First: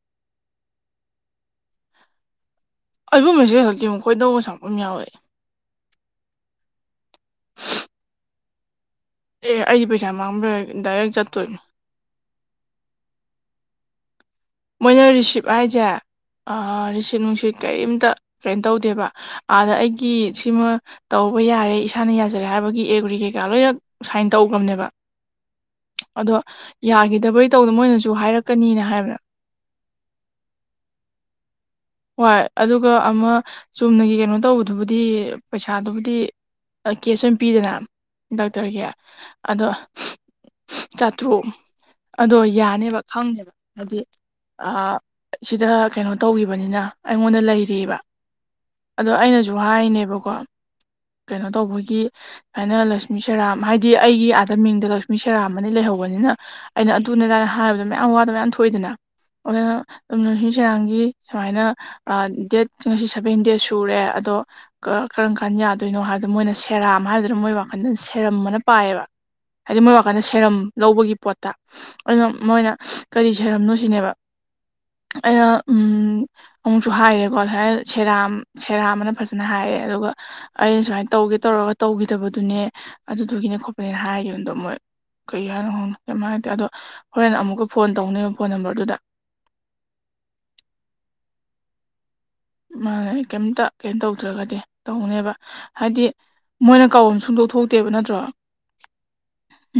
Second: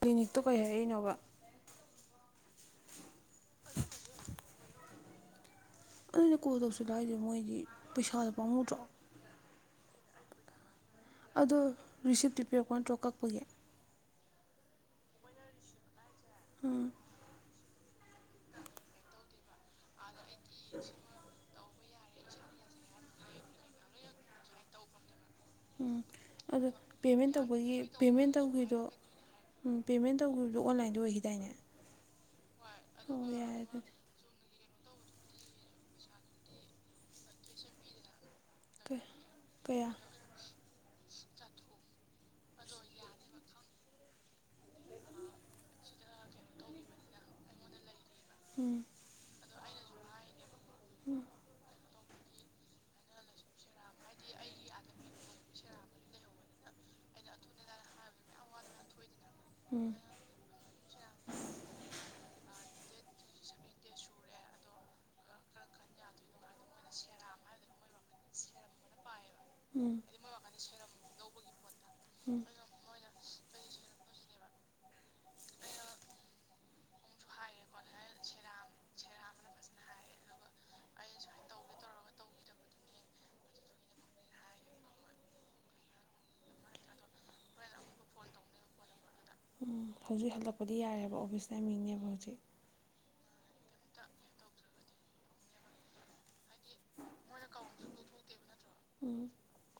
ꯀ꯭ꯂꯤꯅꯤꯛꯇꯣ ꯀꯩ ꯍꯥꯏꯔꯛꯏꯅꯣꯕ ꯑꯩꯕꯨ ꯃꯦꯁꯦꯖ ꯍꯧꯖꯤꯛꯇꯤꯨꯛ ꯀꯣꯏꯗꯧꯕ ꯁꯥꯄ ꯌꯥꯎꯋꯦ ꯑꯗꯨꯩꯅ ꯀꯣꯜ ꯇꯧꯁꯤ ꯂꯥꯛꯏꯁꯦ ꯃꯣꯏꯗꯤ ꯄꯩꯁꯥꯗ ꯄꯥꯃꯨꯗ꯭ꯔꯣ ꯑꯦ ꯑꯩꯗꯤ ꯄꯩꯁꯥ ꯃꯥꯡꯕ꯭ꯔ ꯗꯥꯏꯔꯦꯛ ꯆꯠꯇꯣꯏꯅꯤ ꯑꯗꯣ ꯔꯤꯁꯤꯞꯇꯤ ꯄꯤꯔꯛꯄ ꯅꯠꯇ꯭ꯔꯣ ꯀꯛꯄꯒꯤ ꯃꯣꯏꯅ ꯔꯤꯁꯤꯞ ꯍꯥꯏꯁꯦ ꯔꯤꯁꯤꯞ ꯅꯨꯡꯁꯤꯠ ꯀꯔꯤꯝꯇ ꯀꯩꯅꯣ ꯇꯧꯗꯦꯕ ꯑꯥꯗ ꯑꯩꯒꯤ ꯁꯤꯃ ꯇꯧꯕ ꯌꯥꯔꯦ ꯏꯁꯥꯅ ꯌꯥꯖꯔꯦ ꯍꯥꯏꯕꯒꯤ ꯑꯦꯒ꯭ꯔꯤ ꯀꯩꯀꯥ ꯂꯣꯏꯅ ꯁꯥꯏꯟ ꯇꯧꯈ꯭ꯔꯕꯅꯦꯕ ꯑꯗꯣ ꯄꯦꯃꯦꯟ ꯌꯥꯈꯤꯗꯕꯩ ꯇꯧꯗ ꯇꯧꯕꯒꯤ ꯃꯣꯏꯅꯁꯨ ꯄꯦꯃꯦꯟ ꯇꯧꯈꯤꯕꯗꯣ ꯍꯥꯏꯔꯛꯀꯅꯤꯅ ꯍꯥꯏꯕ꯭ꯔꯥ ꯎꯝ ꯄꯦꯃꯦꯟ ꯇꯧꯈꯤꯕꯗꯣ ꯑꯣꯟꯂꯥꯏꯟꯗ ꯑꯣꯏꯈꯤꯗꯥꯏꯅꯦ ꯍꯣꯏ ꯑꯗꯨꯒ ꯑꯣ ꯑꯃ ꯌꯥꯔꯦ ꯑꯗꯨꯗꯤ ꯆꯨꯝꯅꯒꯤ ꯀꯩꯅꯣ ꯇꯧꯕꯗ ꯑꯗꯨꯕꯨꯗꯤ ꯄꯩꯁꯥꯗꯨꯕꯨꯗꯤ ꯀꯦꯁ ꯑꯣꯏꯅ ꯄꯤꯗꯅ ꯗꯥꯛꯇꯔꯒꯤ ꯑꯗꯣ ꯀꯌꯥ ꯆꯥꯇ꯭ꯔꯨꯛ ꯑꯗꯣ ꯌꯥꯅꯦꯕ ꯈꯪꯗꯦꯕ ꯍꯥꯏꯗꯤ ꯁꯤꯗ ꯀꯩꯅꯣ ꯇꯧꯕ ꯕꯅꯤꯅ ꯑꯩꯉꯣꯟꯗ ꯂꯩꯔꯤꯑꯕ ꯎꯝ ꯑꯗꯣ ꯑꯩꯅꯁꯨ ꯍꯥꯏꯅꯦꯕꯀꯣ ꯀꯩꯅꯣ ꯇꯧꯕꯒꯤ ꯁꯨꯃꯥꯏꯅ ꯂꯛꯁꯃꯤ ꯁꯦꯔꯥꯝ ꯍꯥꯏꯗꯤ ꯑꯩꯒꯤ ꯑꯥꯗ ꯃꯤꯡꯗ ꯂꯛꯁꯃꯤ ꯁꯦꯔꯥꯝ ꯑꯅꯤ ꯂꯩꯍꯧꯕꯅꯤꯅ ꯑꯩꯅ ꯑꯗꯨꯅꯦꯗꯥꯅ ꯍꯥꯏꯕꯗ ꯃꯌꯥꯝ ꯋꯥꯗꯕ ꯃꯌꯥꯝ ꯊꯣꯛꯏꯗꯅ ꯎꯝ ꯑꯗꯨꯅꯁꯤ ꯁꯦꯔꯥꯡꯒꯤ ꯁꯨꯃꯥꯏꯅ ꯗꯦꯠ ꯉꯁꯤ ꯁꯚꯦꯟ ꯗꯦꯖ ꯁꯨꯔꯦ ꯑꯗꯣ ꯀꯔꯝ ꯀꯥꯟ ꯌꯥꯗꯣꯏꯅꯣ ꯍꯥꯏꯕꯗꯣ ꯃꯣꯏꯅ ꯁꯦꯔꯥꯝ ꯍꯥꯏꯗꯨꯅ ꯃꯣꯏ ꯋꯥꯈꯜꯗꯅ ꯁꯦꯔꯝ ꯑꯃꯅ ꯄꯥꯏꯌꯦꯕ ꯍꯥꯏꯗꯤ ꯃꯣꯏ ꯎꯝ ꯋꯥꯀꯥꯟꯗ ꯁꯦꯔꯝ ꯂꯧꯕꯒꯤ ꯄꯣꯠꯇ ꯑꯩꯅ ꯎꯝ ꯃꯣꯏꯅ ꯀꯔꯤ ꯁꯔꯝꯅꯣ ꯁꯤꯅꯦꯕ ꯑꯩꯅ ꯑꯃꯨꯛꯁꯨ ꯍꯥꯏꯔꯦꯀꯣꯃꯥꯏꯅ ꯁꯦꯔꯥ ꯁꯦꯔꯥꯝꯅ ꯐꯖꯅ ꯍꯥꯏꯔꯦ ꯑꯗꯨꯒ ꯑꯩꯅ ꯁꯨꯃꯥꯏꯅ ꯇꯧꯒꯦ ꯇꯧꯔꯒ ꯇꯧꯈꯤꯗꯕꯗꯨꯅꯦ ꯑꯗꯨꯗꯨꯒꯤꯅꯦ ꯈꯣꯠꯄꯅꯦꯅ ꯍꯥꯏꯈꯤꯕꯗꯣ ꯃꯣꯏ ꯀꯩ ꯍꯥꯏꯅꯣ ꯍꯣꯡꯅꯣ ꯀꯃꯥꯏ ꯍꯥꯏꯇꯦ ꯑꯗꯣ ꯍꯣꯔꯦꯟ ꯑꯃꯨꯛꯀ ꯐꯣꯟ ꯇꯧꯅꯦꯕ ꯐꯣꯟ ꯅꯝꯕꯔꯗꯨꯗ ꯎꯝ ꯍꯧꯖꯤꯛ ꯍꯜꯂꯛꯄꯗꯤ ꯌꯥꯔꯦꯕ ꯑꯣꯐꯤꯁ ꯇꯃꯤꯡꯅꯦꯕ ꯍꯧꯖꯤꯛ ꯃꯥ ꯀꯩꯝꯇ ꯀꯩꯅ ꯇꯧꯗ꯭ꯔꯒꯗꯤ ꯇꯧꯅꯦꯕ ꯍꯥꯏꯗꯤ ꯃꯣꯏꯅ ꯀꯥꯎꯕ ꯑꯃ ꯁꯨꯡꯗꯣꯛ ꯊꯣꯛꯇꯦꯕ ꯅꯠꯇ꯭ꯔꯣ ꯎꯝ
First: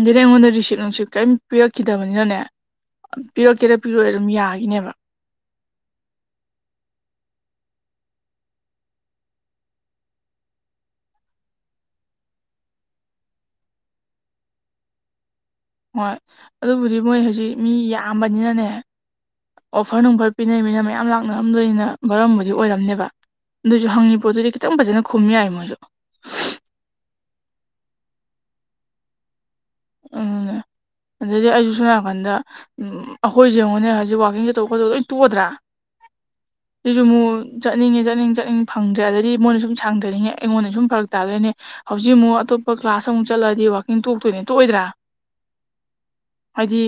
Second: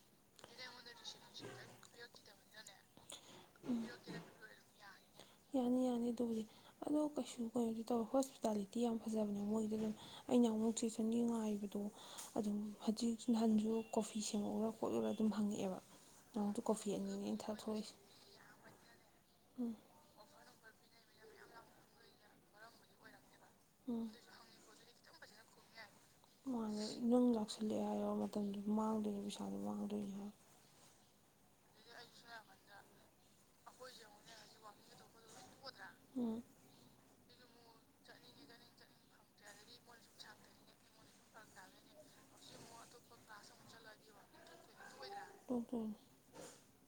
ꯗꯤ ꯑꯩꯉꯣꯟꯗ ꯔꯤꯁꯤꯞ ꯅꯨꯡꯁꯤꯞ ꯀꯔꯤꯝ ꯄꯤꯔꯛꯈꯤꯗꯕꯅꯤꯅꯅꯦ ꯄꯤꯔꯛꯀꯦꯗ ꯄꯤꯔꯛꯑꯣ ꯑꯗꯨꯝ ꯌꯥꯒꯤꯅꯦꯕ ꯌꯥꯅꯤ ꯌꯥꯅꯤ ꯑꯗꯨꯕꯨꯗꯤ ꯑꯗꯣ ꯀꯩꯁꯨ ꯀꯩꯅꯣꯗꯤ ꯇꯧꯋꯦ ꯍꯣꯁꯄꯤꯇꯥꯂꯤꯇꯤ ꯌꯥꯝ ꯐꯖꯕꯅꯦ ꯃꯣꯏꯗ ꯑꯗꯨꯝ ꯑꯩꯅ ꯑꯃꯨꯛ ꯊꯤꯁꯨ ꯉꯥꯏꯕꯗꯣ ꯑꯗꯨꯝ ꯍꯧꯖꯤꯛ ꯅꯍꯥꯟꯁꯨ ꯀꯣꯐꯤ ꯁꯦꯝꯃꯛꯛꯎꯔꯥ ꯈꯣꯠꯂꯎꯔꯥ ꯑꯗꯨꯝ ꯍꯪꯉꯛꯑꯦꯕ ꯍꯣꯏ ꯅꯍꯥꯟꯃꯨꯛꯁꯨ ꯀꯣꯐꯤ ꯑꯗꯨꯕꯨꯗꯤ ꯑꯅꯤꯅꯦ ꯃꯣꯏ ꯑꯩꯅ ꯍꯧꯖꯤꯛ ꯃꯤ ꯊꯛꯊꯣꯛꯏꯁꯦ ꯌꯥꯝꯕꯅꯤꯅꯅꯦ ꯑꯣꯐꯔ ꯅꯨꯡꯐꯔ ꯄꯤꯅꯩꯃꯤꯅ ꯃꯌꯥꯝ ꯂꯥꯛꯅꯔꯝꯗꯣꯏꯅꯤꯅ ꯔꯝꯕ ꯑꯗꯨ ꯑꯣꯏꯔꯝꯅꯦꯕ ꯑꯗꯨꯁꯨ ꯎꯝ ꯍꯪꯉꯤ ꯄꯣꯠꯇꯗꯤ ꯈꯤꯇꯪ ꯐꯖꯅ ꯈꯨꯝ ꯌꯥꯏ ꯃꯣꯏꯁꯨ ꯃꯥ ꯅꯪ ꯂꯥꯛꯁꯜꯂꯛꯑꯦ ꯍꯥꯏꯔ ꯃꯇꯝꯗꯨꯗ ꯃꯥꯡꯗꯣꯏꯅꯦ ꯄꯩꯁꯥꯗꯣ ꯃꯥꯡꯗ ꯎꯝ ꯑꯗꯨꯗꯤ ꯑ ꯁꯁꯝ ꯅꯥꯀꯟꯗ ꯑꯩꯈꯣꯏꯁꯦ ꯑꯩꯉꯣꯏꯅꯦ ꯍꯧꯖꯤꯛ ꯋꯥꯛꯀꯤꯡ ꯆꯊꯣꯛ ꯈꯣꯠꯇꯧ ꯂꯣꯏ ꯇꯣꯛꯗ꯭ꯔꯥ ꯎꯝ ꯑꯗꯨꯁꯨ ꯃꯨ ꯆꯠꯅꯤꯡꯉꯦ ꯆꯠꯅꯤꯡ ꯆꯠꯅꯤꯡ ꯐꯪꯗ꯭ꯔꯦ ꯑꯗꯗꯤ ꯃꯣꯏꯅ ꯁꯨꯝ ꯁꯥꯡꯊꯅꯤꯡꯉꯦ ꯑꯩꯉꯣꯟꯗ ꯁꯨꯝ ꯐꯔꯛ ꯇꯥꯗꯣꯏꯅꯦ ꯍꯧꯖꯤꯛ ꯑꯃꯨꯛ ꯑꯇꯣꯞꯄ ꯀ꯭ꯂꯥꯁ ꯑꯃꯨꯛ ꯆꯠꯂꯛꯑꯗꯤ ꯋꯥꯛꯀꯤꯡ ꯇꯣꯛꯇꯣꯏꯅꯦ ꯇꯣꯛꯑꯣꯏꯗ꯭ꯔꯥ ꯇꯣꯛꯇꯣꯏꯅꯤ ꯍꯥꯏꯗꯤ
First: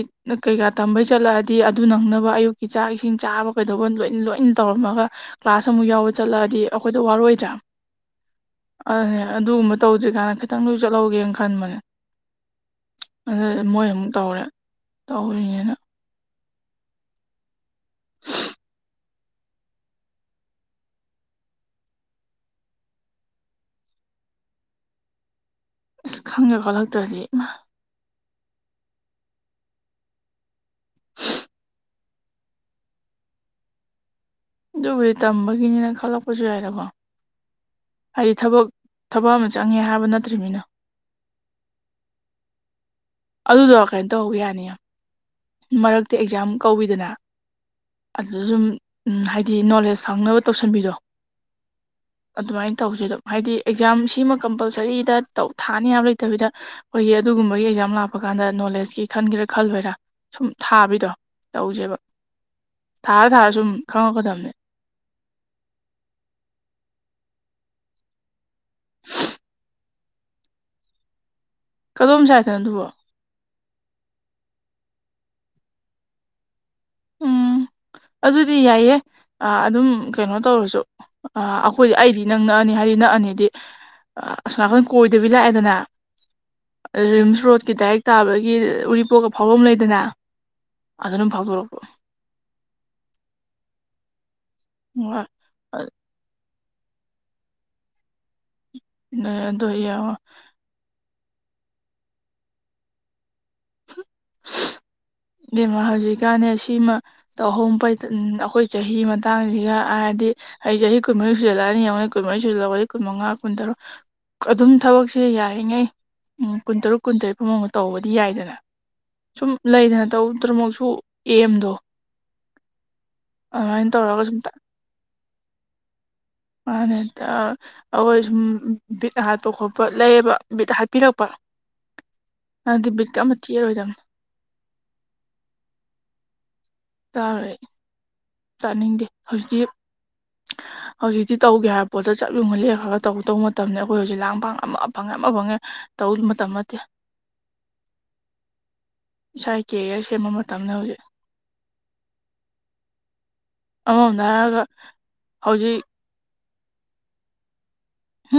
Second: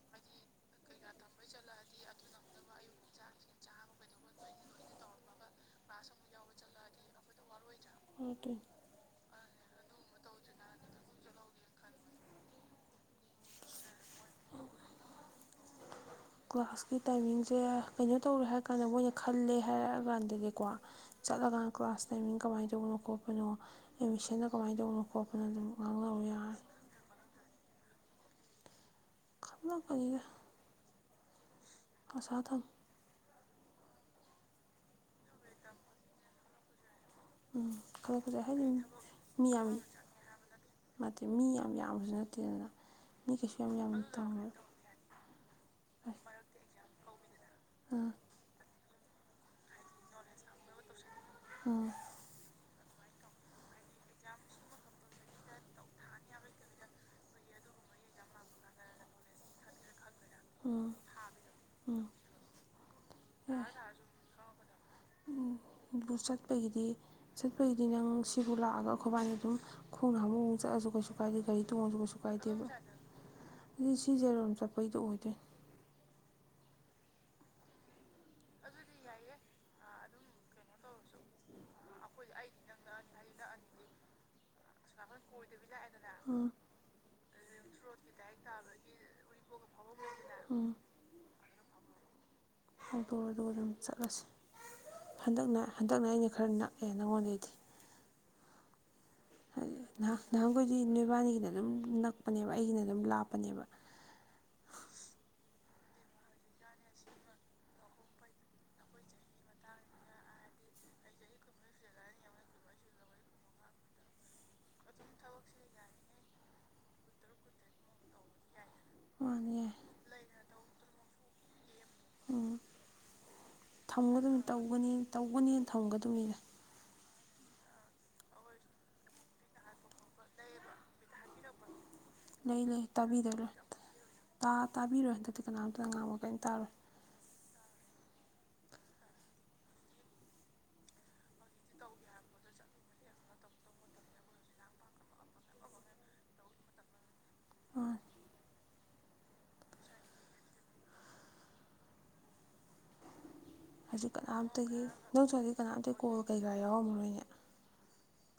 ꯀꯩꯀꯥ ꯇꯝꯕꯩ ꯆꯠꯂꯛꯑꯗꯤ ꯑꯗꯨ ꯅꯪꯅꯕ ꯑꯌꯨꯛꯀꯤ ꯆꯥꯛ ꯏꯁꯤꯡ ꯆꯥꯕ ꯀꯩꯗꯧꯕ ꯂꯣꯏ ꯂꯣꯏ ꯇꯧꯔꯝꯃꯒ ꯀ꯭ꯂꯥꯁ ꯑꯃꯨꯛ ꯌꯥꯎꯕ ꯆꯠꯂꯛꯑꯗꯤ ꯑꯩꯈꯣꯏꯗ ꯋꯥꯔꯣꯏꯗ꯭ꯔꯥ ꯍ ꯐꯦ ꯑꯅꯦ ꯑꯗꯨꯒꯨꯝꯕ ꯇꯧꯗ꯭ꯔꯤ ꯀꯥꯏꯅ ꯈꯤꯇꯪ ꯂ ꯆꯠꯍꯧꯒꯦꯅ ꯈꯟꯕꯅꯦ ꯑꯗꯨꯗꯤ ꯃꯣꯏ ꯑꯃꯨꯛ ꯇꯧꯔꯦ ꯇꯧꯔꯤꯅꯤꯅ ꯀ꯭ꯂꯥꯁꯀꯤ ꯇꯥꯏꯃꯤꯡꯁꯦ ꯀꯩꯅꯣ ꯇꯧꯔꯦ ꯍꯥꯏꯔ ꯀꯥꯟꯗ ꯃꯣꯏꯅ ꯈꯜꯂꯦ ꯍꯥꯏꯔꯛꯑꯀꯥꯟꯗꯗꯤꯀꯣ ꯆꯠꯂꯀꯥꯟ ꯀ꯭ꯂꯥꯁ ꯇꯥꯏꯃꯤꯡ ꯀꯃꯥꯏꯅ ꯇꯧꯕꯅꯣ ꯈꯣꯠꯄꯅꯣ ꯑꯦꯠꯃꯤꯁꯟꯅ ꯀꯃꯥꯏꯅ ꯇꯧꯕꯅꯣꯣ ꯀꯣꯄꯅ ꯑꯗꯨꯝ ꯏꯁ ꯉꯥꯡꯅꯕ ꯌꯥꯔꯅꯤ ꯈꯪꯉꯒꯣꯂꯥꯛꯛꯇꯗꯤ ꯏ ꯃꯥ ꯑꯅ ꯀꯔꯦ ꯁꯥꯊ ꯑꯗꯨꯕꯨꯗꯤ ꯇꯝꯕꯒꯤꯅꯤꯅ ꯈꯜꯂꯛꯄꯁꯨ ꯌꯥꯏꯗꯀꯣ ꯎꯝ ꯈꯖ ꯍꯥꯏꯗꯤ ꯈꯖ ꯊꯕꯛ ꯍꯥꯏ ꯊꯕꯛ ꯃꯤ ꯑꯃ ꯌꯥꯝ ꯆꯪꯉꯦ ꯍꯥꯏꯕ ꯅꯠꯇ꯭ꯔꯤꯕꯅꯤꯅ ꯅꯠꯇꯦ ꯃꯤ ꯌꯥꯝ ꯌꯥꯝꯕꯁꯨ ꯅꯠꯇꯦꯗꯅ ꯃꯤ ꯀꯩꯁꯨ ꯌꯥꯝ ꯑꯗꯨꯗꯣ ꯌꯥꯝꯅ ꯀꯩꯅꯣ ꯇꯧꯍꯧꯕ ꯇꯧꯔꯣꯏ ꯌꯥꯅꯤ ꯃꯔꯛꯇꯤ ꯑꯦꯛꯖꯥꯝ ꯀꯧꯕꯤꯗꯅ ꯑꯥ ꯑꯗꯨꯗ ꯁꯨꯝ ꯍꯥꯏꯗꯤ ꯅꯣꯂꯦꯖ ꯁꯪꯅꯕ ꯇꯧꯁꯟꯕꯤꯗꯣ ꯑꯥ ꯑꯗꯨꯃꯥꯏꯅ ꯇꯧꯁꯦ ꯑꯗꯨꯝ ꯍꯥꯏꯗꯤ ꯑꯦꯛꯖꯥꯝ ꯁꯤꯃ ꯀꯝꯄꯜꯁ ꯒꯥꯔꯤꯗ ꯇꯧ ꯊꯥꯅꯤ ꯌꯥꯝ ꯂꯩꯇꯕꯤꯗ ꯑꯩꯈꯣꯏꯒꯤ ꯑꯗꯨꯒꯨꯝꯕꯒꯤ ꯑꯦꯛꯖꯥꯝ ꯂꯥꯛꯄ ꯀꯥꯟꯗ ꯅꯣꯂꯦꯖꯀꯤ ꯈꯟꯒꯦꯔꯥ ꯈꯜꯂꯣꯏꯔꯥ ꯁꯨꯝ ꯊꯥꯕꯤꯗꯣ ꯇꯧꯁꯦꯕ ꯊꯥꯔ ꯊꯥꯔ ꯁꯨꯝ ꯈꯪꯉꯛꯀꯗꯕꯅꯦ ꯕꯨ ꯆꯠꯄꯒꯤꯗꯤ ꯆꯠꯄꯒꯤꯗꯤ ꯅꯪ ꯁꯤꯕꯨ ꯂꯥꯛꯑꯒ ꯑꯩꯈꯣꯏꯕꯥꯗ ꯑꯗꯨꯝ ꯈꯣꯡꯅ ꯍꯥꯨꯛꯛ ꯆꯠꯂꯁꯨ ꯀꯩꯁꯨ ꯀꯥꯏꯗꯦ ꯒꯥꯔꯤ ꯇꯣꯡꯉꯁꯨ ꯀꯩꯁꯨ ꯀꯗꯣꯝ ꯁꯥꯏꯠꯇꯅꯣ ꯀꯥꯏꯗꯦꯕ ꯑꯗꯨꯕꯣ ꯑꯗꯨ ꯁꯤꯖꯥꯔꯣꯝ ꯆꯠꯄꯩꯗꯣ ꯑꯣꯏꯗꯣꯏꯅꯦ ꯎꯝ ꯑꯗꯨꯗꯤ ꯌꯥꯏꯌꯦ ꯑꯥ ꯑꯗꯨꯝ ꯀꯩꯅꯣ ꯇꯧꯔꯁꯨ ꯑ ꯑꯩꯈꯣꯏꯗꯤ ꯑꯩꯗꯤ ꯏꯅꯛ ꯅꯛꯑꯅꯤ ꯍꯥꯏꯗꯤ ꯅꯛꯑꯅꯤꯗꯤ ꯑꯁꯣꯝꯀꯟ ꯀꯣꯏꯗꯕꯤ ꯂꯥꯛꯑꯦꯗꯅ ꯎꯝ ꯔꯤꯝꯁ ꯔꯣꯗꯀꯤ ꯗꯥꯏꯔꯦꯛ ꯇꯥꯕꯒꯤ ꯎꯔꯤꯄꯣꯛꯀ ꯐꯥꯎꯐꯝ ꯂꯩꯗꯅ ꯎꯝ ꯑꯗꯗꯨ ꯐꯥꯎꯗꯣꯔꯛꯑꯣ ꯑꯣꯛꯇꯣꯗꯣ ꯑꯗꯨ ꯑꯗꯨꯝ ꯆꯠꯂꯁꯤ ꯍꯣꯏ ꯍꯟꯗꯛꯅ ꯍꯟꯗꯛꯅ ꯑꯩꯅ ꯈꯔ ꯅꯛꯑꯦ ꯅꯪꯉꯣꯟꯗꯩꯗꯤ [unintelligible] ꯅꯍ ꯅꯍꯥꯟꯈꯣꯏꯗꯤ ꯅꯣꯏꯕꯥꯅꯤꯒꯤꯅ ꯑꯗꯨꯝ ꯅꯛꯄꯅꯦꯕ ꯑꯩꯒꯤꯅ ꯑꯗꯨꯝ ꯂꯥꯞꯄꯅꯦꯕ ꯏꯕꯦꯝꯃꯥ ꯍꯧꯖꯤꯛꯀꯥꯟꯅꯦ ꯁꯤꯃ ꯇꯧꯍꯧꯝ ꯐꯩ ꯑꯩꯈꯣꯏ ꯆꯍꯤ ꯃꯇꯥꯡꯁꯤꯒ ꯍꯥꯏꯔꯗꯤ ꯑꯩ ꯆꯍꯤ ꯀꯨꯟ ꯃꯔꯤ ꯁꯨꯜꯂꯛꯑꯅꯤ ꯌꯦꯡꯉꯩ ꯀꯨꯟ ꯃꯔꯤ ꯁꯨꯜꯛꯒ ꯀꯨꯟ ꯃꯉꯥ ꯀꯟ ꯇꯔꯨꯛ ꯑꯗꯨꯝ ꯊꯕꯛꯁꯦ ꯌꯥꯔꯤꯉꯩ ꯀꯨꯟꯇꯔꯨꯛ ꯀꯨꯟꯇꯔꯦꯠ ꯐꯧ ꯃꯥꯅꯨꯡꯗ ꯇꯧꯕꯗꯤ ꯌꯥꯏꯗꯅ ꯁꯨꯝ ꯃꯥꯅꯦ ꯂꯩꯗꯅ ꯇꯧꯗ꯭ꯔꯃꯛꯁꯨ ꯑꯦꯝꯗꯣ ꯎꯝ ꯑꯗꯨꯃꯥꯏꯅ ꯇꯧꯔꯒ ꯁꯨꯝ ꯊꯝꯒꯗꯕꯅꯤ ꯇꯧꯒꯅꯤ ꯇꯧꯒꯅꯦꯅ ꯊꯝꯒꯗꯕꯅꯤꯅ ꯃꯥꯅꯦ ꯍꯦꯛꯇꯥ ꯑꯈꯣꯏ ꯁꯨꯝ ꯕꯤꯠ ꯍꯥꯠꯄ ꯈꯣꯠꯄ ꯂꯩꯌꯦꯕ ꯕꯤꯠ ꯍꯥꯠꯄꯤꯔꯛꯄ ꯂꯩ ꯂꯩ ꯑꯗꯨꯗꯤ ꯕꯤꯠꯀ ꯑꯃ ꯇꯥꯕꯤꯗꯕ ꯂꯩ ꯇꯦꯛꯑꯔꯣꯏꯗꯕꯅꯤ ꯇꯥ ꯇꯥꯕꯤꯔꯣꯏ ꯍꯟꯗꯛꯇꯤ ꯀꯅꯥꯝꯇꯅ ꯉꯥꯡꯕ ꯀꯩꯝ ꯇꯥꯔꯣꯏ ꯇꯥꯔꯣꯏ ꯑꯩ ꯇꯥꯅꯤꯡꯗꯦ ꯍꯧꯖꯤꯛꯇꯤ ꯍꯧꯖꯤꯛꯇꯤ ꯇꯧꯒꯦ ꯍꯥꯏꯕ ꯄꯣꯠꯇꯣ ꯆꯞ ꯌꯨꯡꯅ ꯂꯦꯈ꯭ꯔꯒ ꯇꯧ ꯗꯧ ꯃꯇꯝꯗ ꯑꯩꯈꯣꯏ ꯍꯧꯖꯤꯛ ꯂꯥꯡ ꯄꯥꯡ ꯑꯃ ꯐꯪꯉꯦ ꯑꯃ ꯐꯪꯉꯦ ꯇꯧ ꯃꯇꯝ ꯆꯠꯇꯦ ꯑꯥ ꯏꯁꯥꯏ ꯀꯦꯔꯤꯌꯔ ꯁꯦꯝꯕ ꯃꯇꯝꯅꯦ ꯍꯧꯖꯤꯛ ꯍꯧꯖꯤꯛ ꯑꯃꯔꯣꯝꯗ ꯍꯥꯏꯔꯒ ꯀꯅꯥꯝꯇꯒꯤ ꯅꯪꯁꯨ ꯍꯧꯛ ꯍꯧꯖꯤꯛ ꯀꯅꯥꯝꯇ ꯀꯣꯜ ꯀꯩꯀꯥ ꯌꯥꯎꯔꯝꯃꯔꯣꯏꯅꯦ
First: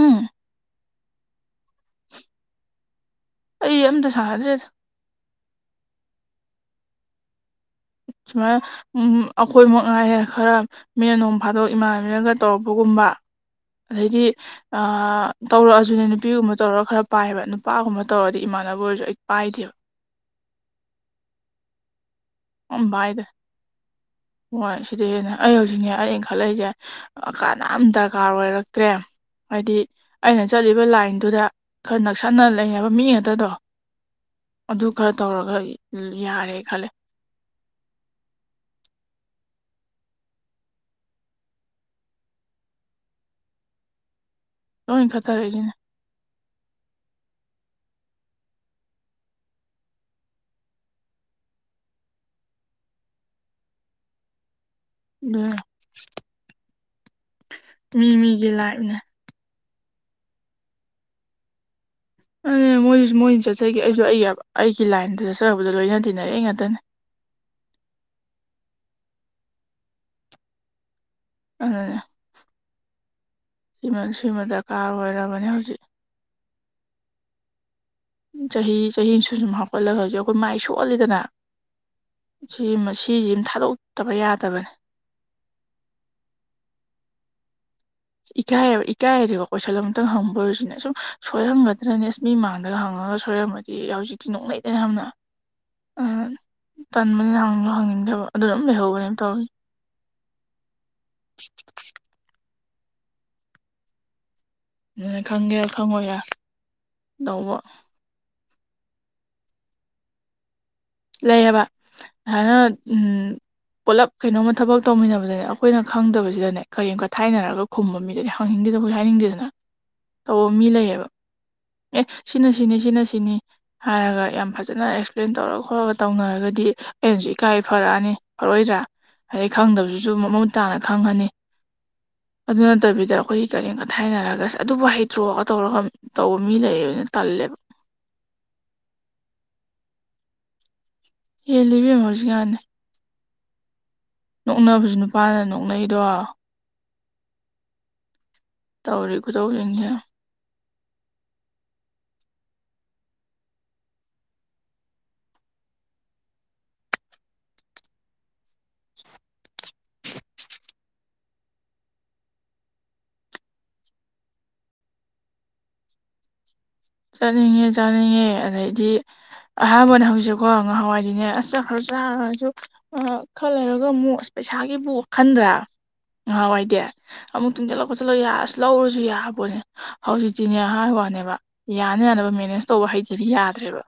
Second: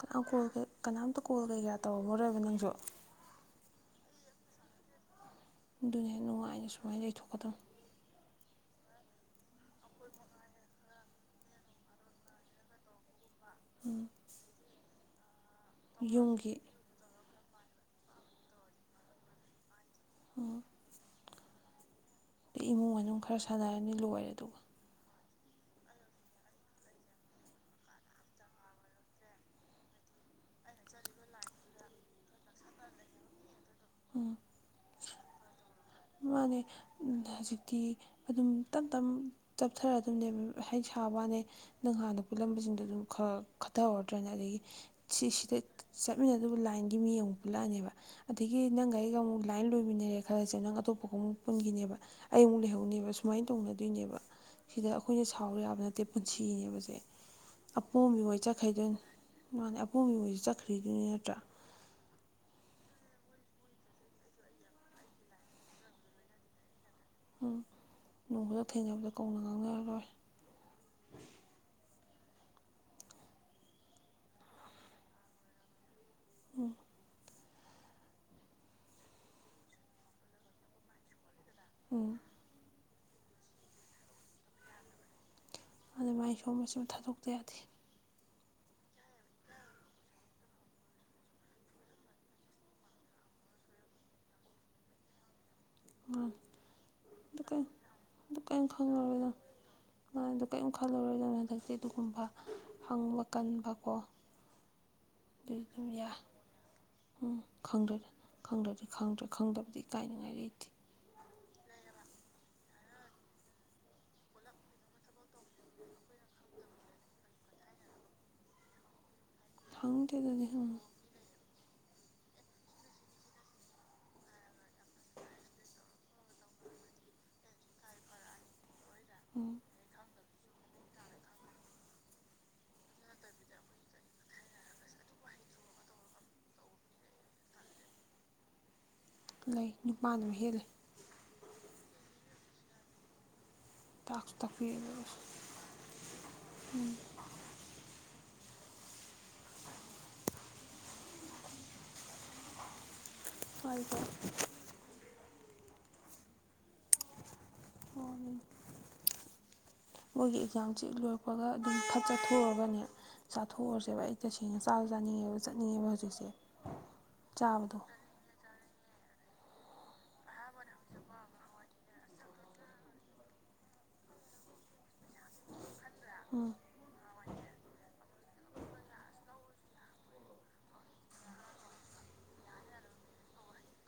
ꯀꯅꯥꯝ ꯀꯣꯜ ꯕꯦꯛ ꯀꯅꯥꯝꯇ ꯀꯣꯜ ꯀꯩ ꯀꯥ ꯇꯧꯔꯔꯣꯏꯕ ꯅꯪꯁꯨ ꯑꯩ ꯑꯝꯇ ꯁꯥꯗ꯭ꯔꯦꯗ ꯑꯗꯨꯅꯦ ꯅꯨꯡꯉꯥꯏꯅ ꯁꯨꯃꯥꯏꯅ ꯂꯩꯊꯣꯛꯀꯗꯕꯅꯦ ꯁꯨꯃꯥꯏ ꯎꯝ ꯑꯩꯈꯣꯏ ꯃꯉꯥꯏꯔꯦ ꯈꯔ ꯃꯤꯅ ꯅꯣꯡ ꯐꯥꯗꯣꯛ ꯏꯃꯥꯟꯅꯕꯤꯅꯒ ꯇꯧꯔꯛꯄꯒꯨꯝꯕ ꯑꯗꯩꯗꯤ ꯑꯥ ꯇꯧꯔꯛꯑꯁꯨꯅꯦ ꯌꯨꯝꯒꯤ ꯅꯨꯄꯤꯒꯨꯝꯕ ꯇꯧꯔꯒ ꯈꯔ ꯄꯥꯏꯑꯕ ꯅꯨꯄꯥꯒꯨꯝꯕ ꯇꯧꯔꯗꯤ ꯏꯃꯥꯟꯅꯕ ꯑꯣꯏꯔꯁꯨ ꯑꯩ ꯄꯥꯏꯗꯦꯕ ꯎꯝ ꯑꯩ ꯑꯝ ꯏꯃꯨꯡ ꯃꯅꯨꯡ ꯈꯔ ꯁꯥꯟꯅꯔꯅꯤ ꯂꯣꯏꯔꯦ ꯑꯗꯨꯒ ꯁꯤꯗꯩꯍꯦꯟꯅ ꯑꯩ ꯍꯧꯖꯤꯛꯅꯦ ꯑꯩꯅꯈꯠꯂꯛꯏꯁꯦ ꯀꯥꯟꯅꯥꯝ ꯗꯔꯀꯥꯔ ꯑꯣꯏꯔꯛꯇ꯭ꯔꯦ ꯍꯥꯏꯗꯤ ꯑꯩꯅ ꯆꯠꯂꯤꯕ ꯂꯥꯏꯟꯗꯨꯗ ꯈꯔ ꯅꯛꯁꯟꯅ ꯂꯩ ꯍꯥꯏꯕ ꯃꯤ ꯉꯥꯛꯇꯗꯣ ꯑꯗꯨ ꯈꯔ ꯇꯧꯔꯒ ꯌꯥꯔꯦ ꯃꯥꯅꯤ ꯈꯜꯂꯦ ꯎꯝ ꯍꯧꯖꯤ ꯇꯤ ꯑꯗꯨꯝ ꯇꯝ ꯇꯝ ꯆꯞꯊꯔꯛꯑꯗꯝꯅꯦ ꯍꯥꯏ ꯁꯥꯕꯩꯋꯥꯅꯦ ꯅꯪ ꯍꯥꯟꯅ ꯄꯨꯜꯂꯝꯕꯁꯤꯡꯗꯣ ꯑꯗꯨꯝ ꯈꯔ ꯈꯔ ꯈꯠꯍꯧꯔꯗ꯭ꯔꯥꯅꯦ ꯑꯗꯒꯤ ꯂꯣꯏ ꯁꯤꯁꯤꯗ ꯈꯠꯊꯔꯛꯏꯁꯤꯅ ꯆꯠꯃꯤꯟꯅꯗꯨꯕꯨ ꯂꯥꯏꯟꯒꯤ ꯃꯤ ꯑꯃꯨꯛ ꯄꯨꯜꯂꯛꯑꯅꯦꯕ ꯑꯗꯒꯤ ꯅꯪꯒ ꯑꯩꯒ ꯑꯃꯨꯛ ꯂꯥꯏꯟ ꯂꯣꯏꯃꯤꯟꯅꯔꯦ ꯈꯔꯁꯦ ꯅꯪ ꯑꯇꯣꯞꯄ ꯑꯃꯨꯛ ꯄꯨꯟꯈꯤꯅꯦꯕ ꯑꯩ ꯑꯃꯨꯛ ꯂꯩꯍꯧꯅꯦꯕ ꯁꯨꯃꯥꯏꯅ ꯇꯧꯅꯗꯣꯏꯅꯦꯕ ꯁꯤꯗ ꯑꯩꯈꯣꯏꯅ ꯑꯗꯨꯅ ꯁꯥꯎꯔꯨ ꯌꯥꯕ ꯅꯠꯇꯦ ꯄꯨꯟꯁꯤꯅꯦꯕꯁꯦ ꯃꯤ ꯑꯄꯣꯝꯕꯤ ꯃꯣꯏ ꯃꯤꯒꯤ ꯂꯥꯏꯞꯅꯦ ꯆꯠꯈꯩꯗꯣꯏꯅꯤ ꯃꯥꯅꯦ ꯑꯄꯣꯝꯕꯤ ꯃꯣꯏꯁꯨ ꯆꯠꯈ꯭ꯔꯤꯗꯨꯅꯤ ꯅꯠꯇ꯭ꯔꯥ ꯑꯗꯨꯅꯦ ꯃꯣꯏꯁꯨ ꯃꯣꯏ ꯆꯠꯆꯥꯒꯤ ꯑꯩꯁꯨ ꯑꯩ ꯑꯩꯒꯤ ꯂꯥꯏꯟꯗ ꯆꯠꯆꯔꯨꯕꯗꯣ ꯂꯣꯏꯅ ꯇꯤꯟꯅꯔꯛꯑꯏ ꯉꯥꯛꯇꯅꯦ ꯎꯝ ꯅꯣꯡ ꯐꯥꯗꯣꯛ ꯊꯦꯡꯅꯕꯗ ꯀꯧꯅ ꯉꯥꯡꯅꯔꯔꯣꯏ ꯑꯗꯨꯅꯦ ꯁꯤꯃꯥ ꯁꯤꯃꯥ ꯗꯔꯀꯥꯔ ꯑꯣꯏꯔꯕꯅꯦ ꯍꯧꯖꯤꯛ ꯎꯝ ꯆꯍꯤ ꯆꯍꯤ ꯁꯨꯝ ꯁꯨꯝ ꯍꯥꯞꯀꯠꯂꯒ ꯍꯧꯖꯤꯛ ꯑꯩꯈꯣꯏ ꯃꯥꯏ ꯁꯣꯜꯂꯤꯗꯅ ꯎꯝ ꯁꯤ ꯃꯁꯤꯖꯤꯝ ꯊꯥꯗꯣꯛꯇꯕ ꯌꯥꯗꯕꯅꯦ ꯑꯗꯨꯃꯥꯏ ꯁꯣꯝꯗ ꯁꯤꯃ ꯊꯥꯗꯣꯛꯇ ꯌꯥꯗꯦ ꯏꯀꯥꯏꯌꯦꯕ ꯏꯀꯥꯏꯌꯦꯗꯤꯕ ꯀꯣꯏꯁꯟ ꯑꯃꯇꯪ ꯍꯪꯕ ꯑꯣꯏꯔꯁꯨꯅꯦ ꯁꯨꯝ ꯁꯣꯏꯔꯝꯒꯗ꯭ꯔꯅꯦ ꯏꯁ ꯃꯤ ꯃꯥꯡꯗꯒ ꯍꯪꯉꯒ ꯁꯣꯏꯔꯝꯃꯗꯤ ꯍꯧꯖꯤꯛꯇꯤ ꯅꯣꯛꯅꯩꯗꯅ ꯌꯥꯝꯅ ꯑꯍꯟ ꯃꯥꯅꯤ ꯇꯟꯕꯅꯤꯅ ꯑꯗꯨ ꯀꯩꯝ ꯍꯪꯖꯨ ꯍꯪꯅꯤꯡꯗꯦꯕ ꯑꯗꯨꯅ ꯑꯗꯨꯝ ꯂꯩꯍꯧꯕꯅꯦꯕ ꯇꯧꯏ ꯃꯥꯏꯗꯣ ꯀꯔꯤꯝ ꯈꯜꯂꯔꯣꯏꯗꯧꯅꯣ ꯍꯟꯗꯛꯇꯤ ꯑꯗꯨꯒꯨꯝꯕ ꯍꯪꯕ ꯀꯟꯕ ꯀꯣ ꯑꯗꯨꯅ ꯑꯗꯨꯏ ꯈꯪꯒꯦꯔꯥ ꯑꯗꯨꯝ ꯌꯥ ꯈꯪꯉꯣꯏꯔꯥ ꯎꯝ ꯇꯧꯕ ꯈꯪꯗ꯭ꯔꯦꯗꯅ ꯈꯪꯗ꯭ꯔꯗꯤ ꯈꯪꯗ꯭ꯔꯦ ꯈꯪꯗꯕꯗꯤ ꯏꯀꯥꯏꯅꯤꯡꯉꯥꯏ ꯂꯩꯇꯦ ꯂꯩꯑꯕ ꯑꯁꯥꯏꯅ ꯎꯝ ꯄꯨꯂꯞ ꯀꯩꯅꯣꯝꯃ ꯊꯕꯛ ꯇꯧꯃꯤꯟꯅꯕꯗꯅꯦ ꯑꯈꯣꯏꯅ ꯈꯪꯗꯕꯁꯤꯗꯅꯦ ꯀꯔꯦꯝ ꯀꯊꯥꯏꯅꯔꯒ ꯈꯨꯝꯕ ꯃꯤꯗꯗꯤ ꯍꯪꯅꯤꯡꯗꯦꯗꯅ ꯑꯈꯣꯏꯖꯨ ꯍꯥꯏꯅꯤꯡꯗꯦꯗꯅ ꯊꯥꯡꯗꯦ ꯑꯗꯨꯗꯤ ꯇꯧꯕ ꯃꯤ ꯍꯪ ꯂꯩꯌꯦꯕ ꯑꯦ ꯁꯤꯅ ꯁꯤꯅꯤ ꯁꯤꯅ ꯁꯤꯅꯤ ꯍꯥꯏꯔꯒ ꯌꯥꯝ ꯐꯖꯅ ꯑꯦꯛꯁꯄ꯭ꯂꯦꯟ ꯇꯧꯔꯒ ꯈꯣꯠꯂꯒ ꯇꯧꯅꯔꯒꯗꯤ ꯑꯩꯅꯖꯨ ꯏꯀꯥꯏ ꯐꯔꯛꯑꯅꯤ ꯐꯔꯛꯑꯣꯏꯗ꯭ꯔꯥ ꯑꯗꯩ ꯎꯝ ꯈꯪꯗꯕꯁꯤꯁꯨ ꯃꯃꯨꯠ ꯇꯥꯅ ꯈꯪꯉꯅꯤ ꯑꯗꯨ ꯅꯠꯇꯕꯤꯗ ꯑꯈꯣꯏꯒꯤ ꯀꯔꯦꯝ ꯀꯊꯥꯏꯅꯔꯒ ꯑꯁ ꯑꯗꯨꯕꯨ ꯍꯩꯇ꯭ꯔꯣꯒ ꯇꯧꯔꯒ ꯇꯧꯕ ꯃꯤ ꯂꯩꯌꯦꯕ ꯑꯗꯨꯅ ꯇꯜꯂꯦꯕ ꯂꯩ ꯅꯨꯄꯥꯅ ꯃꯍꯦꯜꯂꯦ ꯍꯦꯜꯂꯤ ꯏꯕꯦꯝꯃ ꯍꯧꯖꯤꯛꯀꯥꯟꯗꯤ ꯇꯥꯛꯁ ꯇꯥꯛꯄꯤ ꯑꯗꯣ ꯅꯣꯛꯅꯕꯁꯨ ꯑꯁ ꯅꯨꯄꯥꯅ ꯅꯣꯛꯅꯩꯗꯣ ꯎꯝ ꯇꯧꯔꯤ ꯈꯨꯇꯧꯁꯤꯡꯁꯦ ꯄꯥꯏꯌꯨꯀꯣ ꯍꯣꯅꯤ ꯃꯣꯏꯒꯤ ꯑꯦꯛꯖꯥꯝꯖꯤ ꯍꯦꯛ ꯂꯣꯏꯔꯛꯄꯒ ꯑꯗꯨꯝ ꯐꯠ ꯆꯠꯊꯣꯛꯎꯔꯒꯅꯦ ꯆꯥꯊꯣꯛꯎꯔꯁꯦꯕ ꯑꯩ ꯇꯁꯦꯡꯅ ꯆꯥꯁꯨ ꯆꯥꯅꯤꯡꯉꯦꯕ ꯆꯠꯅꯤꯡꯉꯦꯕ ꯍꯧꯖꯤꯛꯁꯦ ꯆꯥꯅꯤꯡꯉꯦ ꯆꯥꯕꯗꯣ ꯆꯥꯅꯤꯡꯉꯦ ꯑꯗꯩꯗꯤ ꯑꯍꯥꯟꯕꯅ ꯍꯧꯖꯤꯛꯀꯣ ꯉꯍꯥꯟꯋꯥꯏꯗꯤꯅꯦ ꯑꯁ ꯆꯠꯈ꯭ꯔ ꯆꯥꯔꯁꯨ ꯑ ꯈꯔ ꯂꯩꯔꯒ ꯑꯃꯨꯛ ꯑꯁ ꯄꯩꯁꯥꯒꯤꯕꯨ ꯈꯟꯗ꯭ꯔꯥ ꯉꯍꯥꯟꯋꯥꯏꯗꯤ ꯑꯃꯨꯛ ꯇꯨꯡꯖꯜꯂ ꯈꯣꯠꯆꯜꯂ ꯌꯥ ꯑꯁ ꯂꯧꯔꯁꯨ ꯌꯥꯕꯅꯦ ꯍꯧꯖꯤꯛꯇꯤꯅꯦ ꯍꯥꯏ ꯋꯥꯅꯦꯕ ꯌꯥꯅ ꯌꯥꯅꯕ ꯃꯦꯅꯦꯖ ꯇꯧꯕ ꯍꯩꯇꯗꯤ ꯌꯥꯗ꯭ꯔꯦꯕ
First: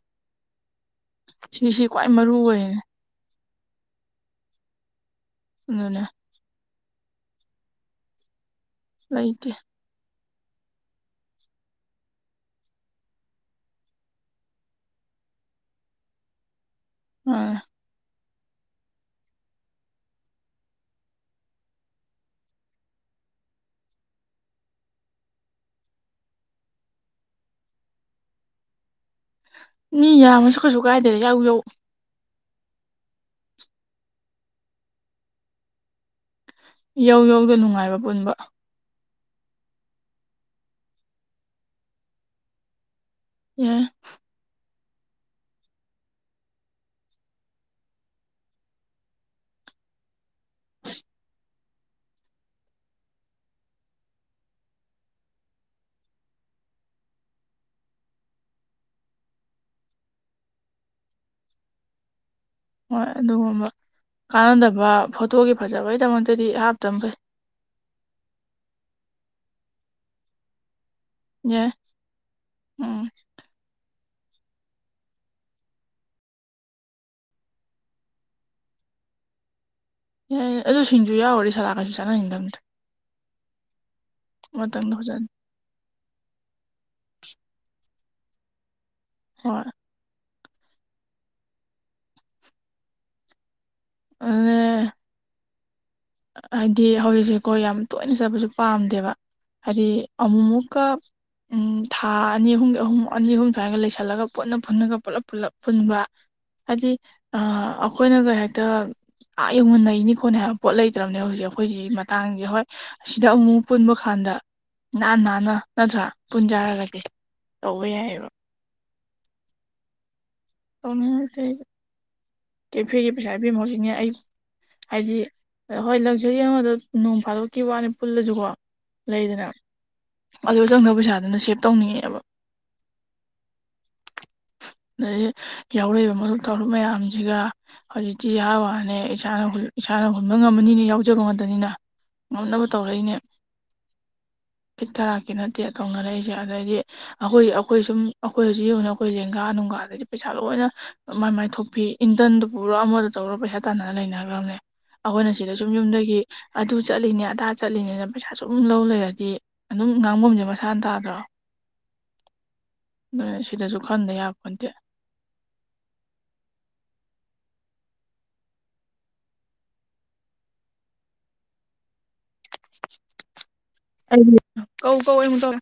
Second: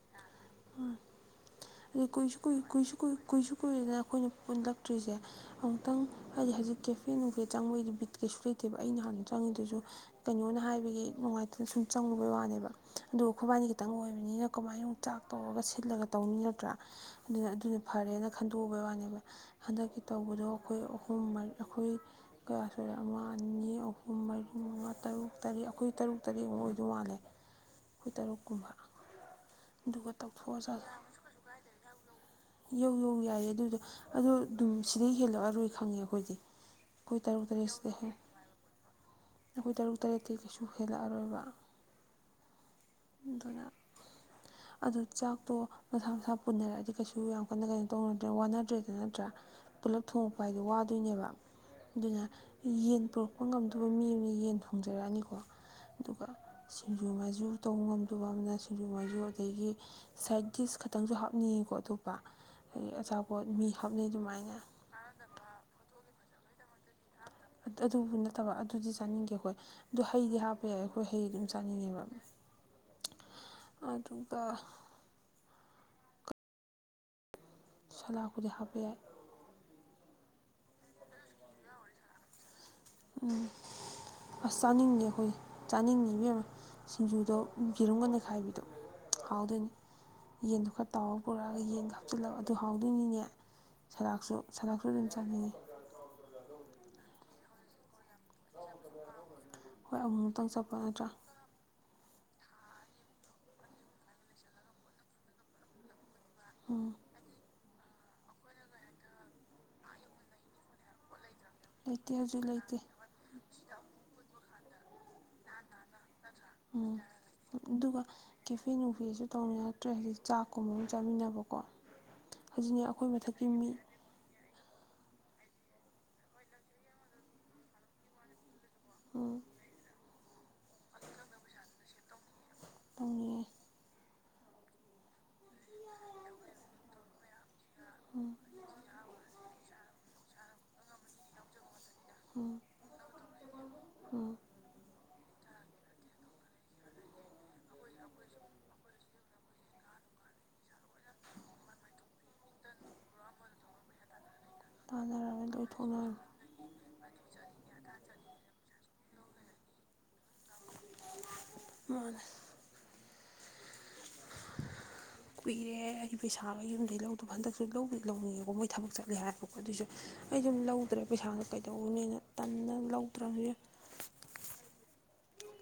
ꯁꯤꯁꯤ ꯑꯗꯩ ꯈ꯭ꯋꯥꯏ ꯃꯔꯨ ꯀꯨꯏꯁꯨ ꯀꯨꯏ ꯑꯣꯏꯔꯤꯅꯦ ꯀꯨꯏꯁꯨ ꯀꯨꯏ ꯀꯨꯏꯁꯨ ꯀꯨꯏꯔꯦꯗꯅ ꯑꯩꯈꯣꯏꯅ ꯄꯨꯜꯂꯛꯇ꯭ꯔꯤꯁꯦ ꯑꯃꯨꯛꯇꯪ ꯑꯗꯨꯅꯦ ꯍꯥꯏꯗꯤ ꯍꯧꯖꯤꯛ ꯀꯦꯐꯦ ꯅꯨꯡꯐꯦ ꯆꯪꯕꯩꯗꯤ ꯕꯤꯠ ꯀꯩꯁꯨ ꯂꯩꯇꯦꯕ ꯑꯩꯅ ꯍꯥꯟꯅ ꯂꯩꯇꯦ ꯆꯪꯉꯤꯗꯨꯁꯨ ꯀꯩꯅꯣꯅ ꯍꯥꯏꯕꯒꯤ ꯅꯨꯡꯉꯥꯏꯇꯅ ꯁꯨꯝ ꯆꯪꯉꯨꯕꯩ ꯋꯥꯅꯦꯕ ꯑꯗꯨꯒ ꯑꯈꯣꯏꯕꯥꯏꯅꯤ ꯈꯤꯇꯪ ꯑꯣꯏꯕꯅꯤꯅ ꯀꯃꯥꯏꯅ ꯑꯃꯨꯛ ꯆꯥꯛ ꯇꯧꯔꯒ ꯁꯤꯜꯂꯒ ꯇꯧꯅꯤ ꯅꯠꯇ꯭ꯔꯥ ꯑꯗꯨꯅ ꯑꯥ ꯑꯗꯨꯅ ꯐꯔꯦꯅ ꯈꯟꯗꯣꯛꯎꯕꯩ ꯋꯥꯅꯦꯕ ꯍꯟꯗꯛꯀꯤ ꯇꯧꯕꯗꯣ ꯑꯈꯣꯏ ꯑꯍꯨꯝ ꯃꯔ ꯑꯈꯣꯏ ꯀꯌꯥ ꯁꯨꯔꯦ ꯑꯃ ꯑꯅꯤ ꯑꯍꯨꯝ ꯃꯔꯤ ꯃꯉꯥ ꯇꯔꯨꯛ ꯇꯔꯦꯠ ꯑꯈꯣꯏ ꯇꯔꯨꯛ ꯇꯔꯦꯠꯃꯨꯛ ꯑꯣꯏꯗꯧ ꯃꯥꯜꯂꯦ ꯑꯈꯣꯏ ꯇꯔꯨꯛ ꯀꯨꯝꯕ ꯃꯤ ꯌꯥꯝꯃꯁꯨ ꯀꯩꯁꯨ ꯀꯥꯏꯗꯦ ꯌꯥꯎ ꯌꯧ ꯌꯧ ꯌꯧ ꯌꯥꯏꯌꯦ ꯑꯗꯨꯏꯗꯣ ꯑꯗꯣ ꯗꯨꯝ ꯁꯤꯗꯩ ꯍꯦꯜꯂꯛꯑꯔꯣꯏ ꯈꯪꯉꯦ ꯑꯈꯣꯏꯗꯤ ꯌꯧ ꯑꯈꯣꯏ ꯇꯔꯨꯛ ꯌꯧꯗ ꯇꯔꯦꯠ ꯁꯤꯗꯩ ꯅꯨꯡꯉꯥꯏꯕ ꯍꯦ ꯄꯨꯟꯕ ꯑꯈꯣꯏ ꯇꯔꯨꯛ ꯇꯔꯦꯠꯇꯩ ꯀꯩꯁꯨ ꯍꯦꯜꯂꯛꯑꯔꯣꯏꯕ ꯑꯗꯨꯅ ꯌꯥꯏ ꯑꯗꯨ ꯆꯥꯛꯇꯣ ꯃꯁꯥ ꯃꯁꯥ ꯄꯨꯅꯔꯛꯑꯗꯤ ꯀꯩꯁꯨ ꯌꯥꯝ ꯀꯟꯅ ꯀꯩꯅꯣ ꯇꯧꯅꯗ꯭ꯔꯦ ꯋꯥꯅꯗ꯭ꯔꯦꯗ ꯅꯠꯇ꯭ꯔꯥ ꯄꯨꯜꯂꯞ ꯊꯣꯡꯉꯛꯄ ꯍꯥꯏꯗꯣ ꯋꯥꯗꯣꯏꯅꯦꯕ ꯑꯗꯨꯅ ꯌꯦꯟ ꯄꯨꯔꯛꯄ ꯉꯝꯗꯨꯕ ꯃꯤ ꯑꯃꯅ ꯌꯦꯟ ꯊꯣꯡꯖꯔꯛꯑꯅꯤꯀꯣ ꯑꯗꯨꯒ ꯁꯤꯡꯖꯨ ꯉꯥꯏꯖꯨ ꯇꯧ ꯉꯝꯗꯨꯕ ꯑꯃꯅ ꯁꯤꯡꯖꯨ ꯃꯥꯏꯖꯨ ꯑꯗꯩꯒꯤ ꯁꯥꯏꯠ ꯗꯤꯁ ꯈꯛꯇꯪꯁꯨ ꯍꯥꯞꯅꯤꯡꯉꯤꯀꯣ ꯑꯇꯣꯞꯄ ꯑꯗꯒꯤ ꯍꯣꯏ ꯑꯆꯥꯄꯣꯠ ꯑꯗꯨꯒꯨꯝꯕ ꯃꯤ ꯍꯥꯞꯅꯩ ꯑꯗꯨꯃꯥꯏꯅ ꯀꯥꯟꯅꯗꯕ ꯐꯣꯇꯣꯒꯤ ꯐꯖꯕꯩꯗꯃꯛꯇꯗꯤ ꯍꯥꯞꯇꯝ ꯐꯩ ꯑ ꯑꯗꯨꯕꯨ ꯅꯠꯇꯕ ꯑꯗꯨꯗꯤ ꯆꯥꯅꯤꯡꯒꯦ ꯍꯣꯏ ꯑꯗꯨ ꯍꯩꯗꯤ ꯍꯥꯞ ꯍꯣꯌꯦ ꯑꯩꯈꯣꯏ ꯍꯩ ꯑꯗꯨꯝ ꯌꯥꯏ ꯆꯥꯅꯤꯡꯉꯦꯕ ꯎꯝ ꯑꯗꯨꯒ ꯁꯂꯥꯛ ꯄꯨꯗꯤ ꯍꯥꯞꯄ ꯌꯥꯏ ꯌꯥꯏ ꯑꯗꯨ ꯁꯤꯡꯁꯨ ꯌꯥꯎꯔꯦ ꯁꯂꯥ ꯀꯩꯁꯨ ꯆꯥꯅꯅꯤꯡꯗꯕꯅꯤꯗ ꯎꯝ ꯑꯁ ꯑꯃꯇꯪꯗ ꯆꯥꯅꯤꯡꯗꯦ ꯐꯖꯅ ꯑꯩꯈꯣꯏ ꯆꯥꯅꯤꯡꯉꯤꯕ ꯑꯃ ꯁꯤꯡꯖꯨꯗꯣ ꯌꯦꯔꯨꯝꯕ ꯅꯈꯥꯏꯕꯤꯗꯣ ꯍꯣꯏ ꯍꯥꯎꯗꯣꯏꯅꯤ꯫ ꯌꯦꯟꯗꯣ ꯈꯔ ꯇꯥꯎꯔꯒ ꯄꯨꯔꯛꯑꯒ ꯌꯦꯟ ꯍꯥꯞꯆꯤꯜꯂꯒ ꯑꯗꯨ ꯍꯥꯎꯗꯣꯏꯅꯤꯅꯦ ꯁꯗꯥꯛꯁꯨ ꯑꯗꯨꯅꯦ ꯁꯔꯨꯝꯁꯅꯤ ꯍꯥꯏꯗꯤ ꯍꯧꯖꯤꯛꯁꯦꯀꯣ ꯌꯥꯝ ꯇꯣꯏꯅ ꯆꯠꯄꯁꯨ ꯄꯥꯝꯗꯦꯕ ꯍꯥꯏꯗꯤ ꯍꯣꯏ ꯑꯃꯨꯛ ꯑꯃꯨꯛꯇꯪ ꯆꯠꯄ ꯑꯃꯨꯛꯀ ꯅꯠꯇ꯭ꯔꯥ ꯎꯝ ꯊꯥ ꯑꯅꯤ ꯑꯍꯨꯝ ꯑꯍꯨꯝ ꯑꯅꯤ ꯑꯍꯨꯝ ꯁ꯭ꯋꯥꯏꯒ ꯂꯩꯁꯜꯂꯒ ꯄꯨꯠꯅ ꯐ ꯄꯨꯟꯅꯒ ꯄꯨꯜꯂꯞ ꯄꯨꯂꯞ ꯄꯨꯟꯕ ꯍꯥꯏꯗꯤ ꯑꯩꯈꯣꯏꯅ ꯀꯩ ꯍꯥꯏꯦꯛꯇ ꯑꯥ ꯌꯧꯉꯨꯟꯅꯩꯅꯤ ꯈꯣꯠꯅꯦ ꯍꯥꯏ ꯂꯩꯇ꯭ꯔꯕꯅꯦ ꯍꯧꯖꯤꯛ ꯑꯩꯈꯣꯏꯁꯤ ꯂꯩꯇꯦ ꯍꯧꯖꯤꯛ ꯃꯇꯥꯡꯁꯦ ꯍꯣꯏ ꯂꯩꯇꯦ ꯑꯁꯤꯗ ꯑꯃꯨꯛꯛ ꯄꯨꯟꯕ ꯀꯥꯟꯗ ꯏꯍꯥꯟ ꯅꯥꯟꯅ ꯅꯠꯇ꯭ꯔꯥ ꯎꯝ ꯄꯨꯟꯖꯔꯒꯗꯤ ꯇꯧꯕ ꯑꯗꯨꯒ ꯌꯥꯏꯑꯕ ꯀꯦꯐꯦ ꯅꯨꯡꯐꯤꯁꯨ ꯇꯧꯅ ꯌꯥꯗ꯭ꯔꯦ ꯍꯧꯖꯤꯛ ꯆꯥꯛꯀꯨꯝꯕ ꯑꯃ ꯇꯧꯅꯤꯡꯉꯛꯇꯦ ꯆꯥꯃꯤꯟꯅꯕꯀꯣ ꯍꯧꯖꯤꯛꯅꯤ ꯀꯦꯐꯦꯒꯤ ꯑꯩꯈꯣꯏ ꯄꯩꯁꯥ ꯃꯊꯛꯀꯤ ꯄꯤꯕ ꯃꯤ ꯍꯧꯖꯤꯛꯅꯦ ꯑꯩ ꯍꯥꯏꯗꯤ ꯍꯣꯏ ꯂꯛꯖꯔꯤ ꯑꯃꯗꯣ ꯅꯣꯡ ꯐꯥꯗꯣꯛꯀꯤ ꯋꯥꯅꯤ ꯄꯨꯜꯂꯁꯨꯀꯣ ꯎꯝ ꯂꯩꯗꯅ ꯑꯗꯨ ꯆꯪꯗꯕ ꯄꯩꯁꯥꯗꯨꯅ ꯁꯦꯚ ꯇꯧꯅꯤꯡꯉꯛꯑꯦꯕ ꯑꯪꯒꯤ ꯑꯗꯩꯗꯒꯤ ꯌꯥꯎꯔꯛꯏꯕ ꯇꯧꯔꯛ ꯃꯌꯥꯝꯁꯤꯒ ꯍꯧꯖꯤꯛꯇꯤ ꯌꯥꯍꯥꯟ ꯋꯥ ꯍꯅꯦ ꯏꯁꯥꯅ ꯏꯁꯥꯅ ꯍꯨꯟꯕ ꯉꯝꯃꯅꯤꯅ ꯌꯥꯎꯖꯕꯝ ꯉꯗꯅꯤꯅ ꯎꯝ ꯉꯝꯅꯕ ꯇꯧꯔꯛꯏꯅꯦ ꯎꯝ ꯐꯤꯠ ꯊꯔꯛꯀꯤ ꯅꯠꯇꯦ ꯇꯧꯅꯔꯛꯏꯁꯦ ꯑꯗꯩꯗꯤ ꯑꯩꯈꯣꯏ ꯑꯩꯈꯣꯏ ꯁꯨꯝ ꯑꯩꯈꯣꯏ ꯍꯧꯖꯤꯛ ꯌꯡꯅ ꯑꯩꯈꯣꯏ ꯖꯦꯡꯒꯥ ꯅꯨꯡꯒꯥꯗꯒꯤ ꯄꯩꯁꯥ ꯂꯣꯏꯅ ꯃꯥꯏ ꯃꯥꯏꯊ ꯊꯣꯛꯄꯤ ꯏꯟꯗꯟꯗꯨ ꯄꯨꯔꯣ ꯑꯃꯗ ꯇꯧꯔꯣ ꯄꯩꯁꯥ ꯇꯥꯟꯅꯅ ꯂꯩꯅꯈ꯭ꯔꯕꯅꯦ꯫ ꯑꯩꯈꯣꯏꯅ ꯇꯥꯟꯅꯔꯒ ꯁꯤꯗ ꯂꯣꯏ ꯁꯨꯝ ꯌꯨꯝꯗꯒꯤ ꯊꯣꯛꯅꯔꯅꯤ ꯑꯗꯨ ꯆꯠꯂꯤꯅꯦ ꯑꯗꯥ ꯆꯠꯂꯤꯅꯤꯅ ꯄꯩꯁꯥ ꯁꯨꯝ ꯂꯧ ꯂꯩꯔꯗꯤ ꯑꯗꯨꯝ ꯉꯥꯡꯐꯝꯁꯦ ꯃꯁꯥꯅ ꯇꯥꯗ꯭ꯔꯣ [unintelligible] ꯁꯤꯗꯁꯨ ꯈꯟꯗ ꯌꯥꯄ ꯅꯠꯇꯦ꯫ ꯀꯨꯏꯔꯦ ꯑꯩ ꯄꯩꯁꯥꯒ ꯌꯨꯝꯗꯒꯤꯩ ꯂꯧꯗꯣ ꯍꯟꯗꯛꯁꯨ ꯂꯧ ꯂꯧꯅꯤꯡꯉꯦꯕꯣ ꯃꯣꯏ ꯊꯕꯛ ꯆꯠꯂꯦ ꯍꯥꯏꯔꯕꯀꯣ ꯑꯗꯨꯏꯁꯨ ꯑꯩ ꯑꯗꯨꯝ ꯂꯧꯗ꯭ꯔꯦ ꯄꯩꯁꯥꯗꯣ ꯀꯩꯗꯧꯅꯦꯅ ꯇꯟꯅ ꯑꯗꯨ ꯂꯧꯗ꯭ꯔꯕꯅꯦ꯫ ꯑꯩ ꯀꯧ ꯀꯧ ꯏ ꯇꯧ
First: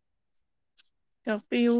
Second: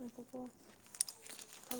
ꯎꯨꯀ ꯇꯄꯤꯌꯨ